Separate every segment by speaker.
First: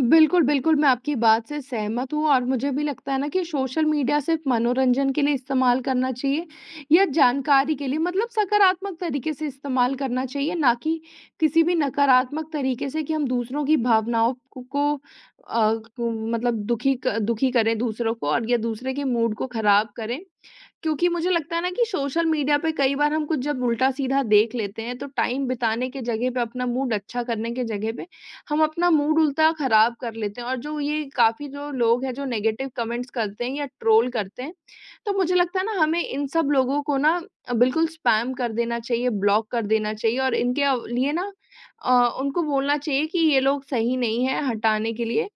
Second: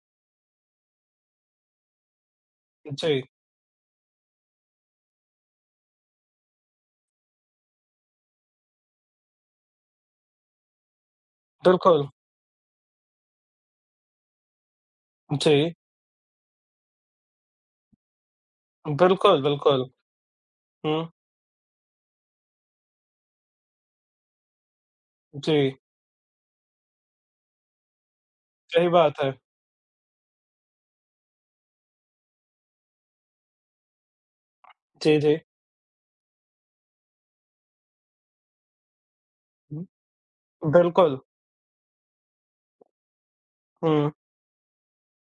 Speaker 1: बिल्कुल, बिल्कुल मैं आपकी बात से सहमत हूँ और मुझे भी लगता है
Speaker 2: जी।
Speaker 1: ना कि सोशल मीडिया सिर्फ़ मनोरंजन के लिए इस्तेमाल करना चाहिए या जानकारी के लिए, मतलब सकारात्मक तरीके से इस्तेमाल करना चाहिए ना कि किसी भी
Speaker 2: बिल्कुल।
Speaker 1: नकारात्मक तरीके से कि हम दूसरों की भावनाओं क को अ,
Speaker 2: जी।
Speaker 1: को मतलब दुखी क दुखी करें दूसरों को और या दूसरे के मूड
Speaker 2: बिल्कुल,
Speaker 1: को
Speaker 2: बिल्कुल।
Speaker 1: ख़राब करें।
Speaker 2: हुँ।
Speaker 1: क्योंकि मुझे लगता है ना कि सोशल मीडिया पे कई बार हम कुछ जब उल्टा-सीधा देख लेते हैं, तो टाइम
Speaker 2: जी।
Speaker 1: बिताने के जगह पे अपना मूड अच्छा करने के जगह पे, हम
Speaker 2: सही
Speaker 1: अपना मूड
Speaker 2: बात है।
Speaker 1: उल्टा ख़राब कर लेते हैं। और जो ये काफ़ी जो लोग हैं जो नेगेटिव कमेंट्स करते हैं या ट्रोल करते हैं तो
Speaker 2: जी,
Speaker 1: मुझे
Speaker 2: जी।
Speaker 1: लगता है ना हमें इन सब लोगों को ना अ, बिल्कुल स्पैम कर देना चाहिए, ब्लॉक कर
Speaker 2: हुँ।
Speaker 1: देना चाहिए, और इनके अव लिए
Speaker 2: बिल्कुल।
Speaker 1: ना अ, उनको बोलना चाहिए कि ये लोग सही
Speaker 2: हुँ।
Speaker 1: नहीं है, हटाने के लिए।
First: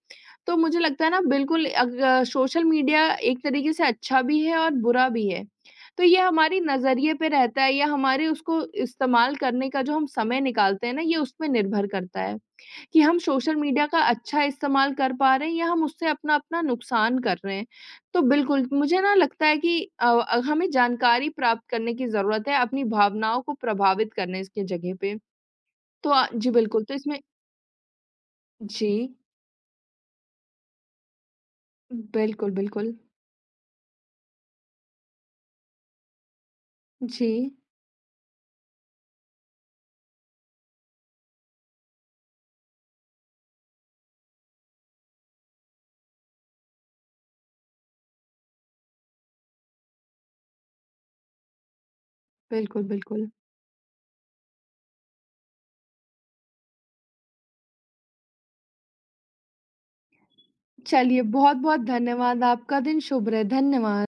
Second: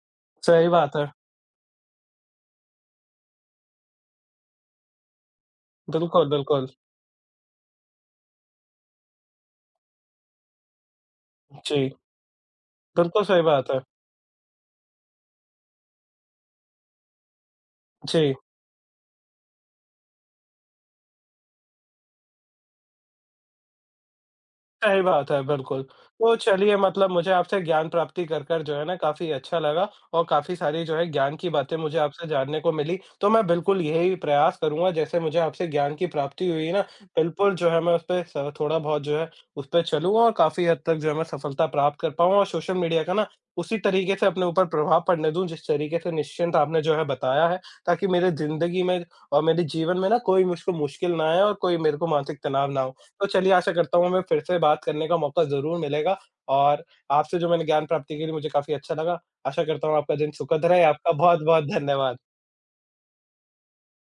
Speaker 1: तो
Speaker 2: सही
Speaker 1: मुझे
Speaker 2: बात
Speaker 1: लगता
Speaker 2: है।
Speaker 1: है ना बिल्कुल अग सोशल मीडिया एक तरीके से अच्छा भी है, और बुरा भी है। तो ये
Speaker 2: बिल्कुल,
Speaker 1: हमारी
Speaker 2: बिल्कुल।
Speaker 1: नज़रिए पे रहता है या हमारे उसको इस्तेमाल करने का जो हम समय निकालते हैं ना ये उसपे निर्भर
Speaker 2: जी।
Speaker 1: करता है कि हम
Speaker 2: बिल्कुल सही
Speaker 1: सोशल
Speaker 2: बात है।
Speaker 1: मीडिया का अच्छा इस्तेमाल कर पा रहे हैं या हम उससे अपना-अपना नुकसान कर रहे हैं। तो
Speaker 2: जी।
Speaker 1: बिल्कुल मुझे ना लगता है कि अव, हमें जानकारी प्राप्त करने की जरूरत है अपनी भावनाओं को प्रभावित करने स के जगह
Speaker 2: सही
Speaker 1: पे।
Speaker 2: बात है, बिल्कुल।
Speaker 1: तो अ,
Speaker 2: तो
Speaker 1: जी
Speaker 2: चलिए
Speaker 1: बिल्कुल तो
Speaker 2: मतलब
Speaker 1: इसमें
Speaker 2: मुझे आपसे ज्ञान प्राप्ति कर, कर जो है ना
Speaker 1: जी।
Speaker 2: काफ़ी अच्छा लगा और काफ़ी सारी जो है ज्ञान की बातें मुझे आपसे
Speaker 1: बिल्कुल,
Speaker 2: जानने को
Speaker 1: बिल्कुल।
Speaker 2: मिली, तो मैं बिल्कुल यही प्रयास करूँगा जैसे मुझे आपसे ज्ञान की प्राप्ति हुई है ना,
Speaker 1: जी।
Speaker 2: बिल्कुल जो है मैं उस पे सर थोड़ा-बहुत जो है उस पे चलूँगा और काफ़ी हद तक जो है मैं सफलता प्राप्त कर पाऊँ और सोशल मीडिया का ना उसी तरीके से अपने ऊपर प्रभाव पड़ने दूँ, जिस तरीके से निश्चिंत आपने जो है बताया है, ताकि मेरे जिंदगी में और मेरे जीवन में ना कोई मुझको मुश्किल ना आए और कोई मेरे को मानसिक तनाव ना
Speaker 1: बिल्कुल,
Speaker 2: हो। तो
Speaker 1: बिल्कुल।
Speaker 2: चलिए आशा करता हूँ हमें फिर से बात करने का मौका ज़रूर मिलेगा और आपसे जो मैंने ज्ञान प्राप्ति की थी मुझे काफ़ी अच्छा लगा। आशा करता हूँ आपका दिन सुखद रहे, आपका
Speaker 1: चलिए
Speaker 2: बहुत-बहुत
Speaker 1: बहुत-बहुत
Speaker 2: धन्यवाद।
Speaker 1: धन्यवाद, आपका दिन शुभ रहे, धन्यवाद।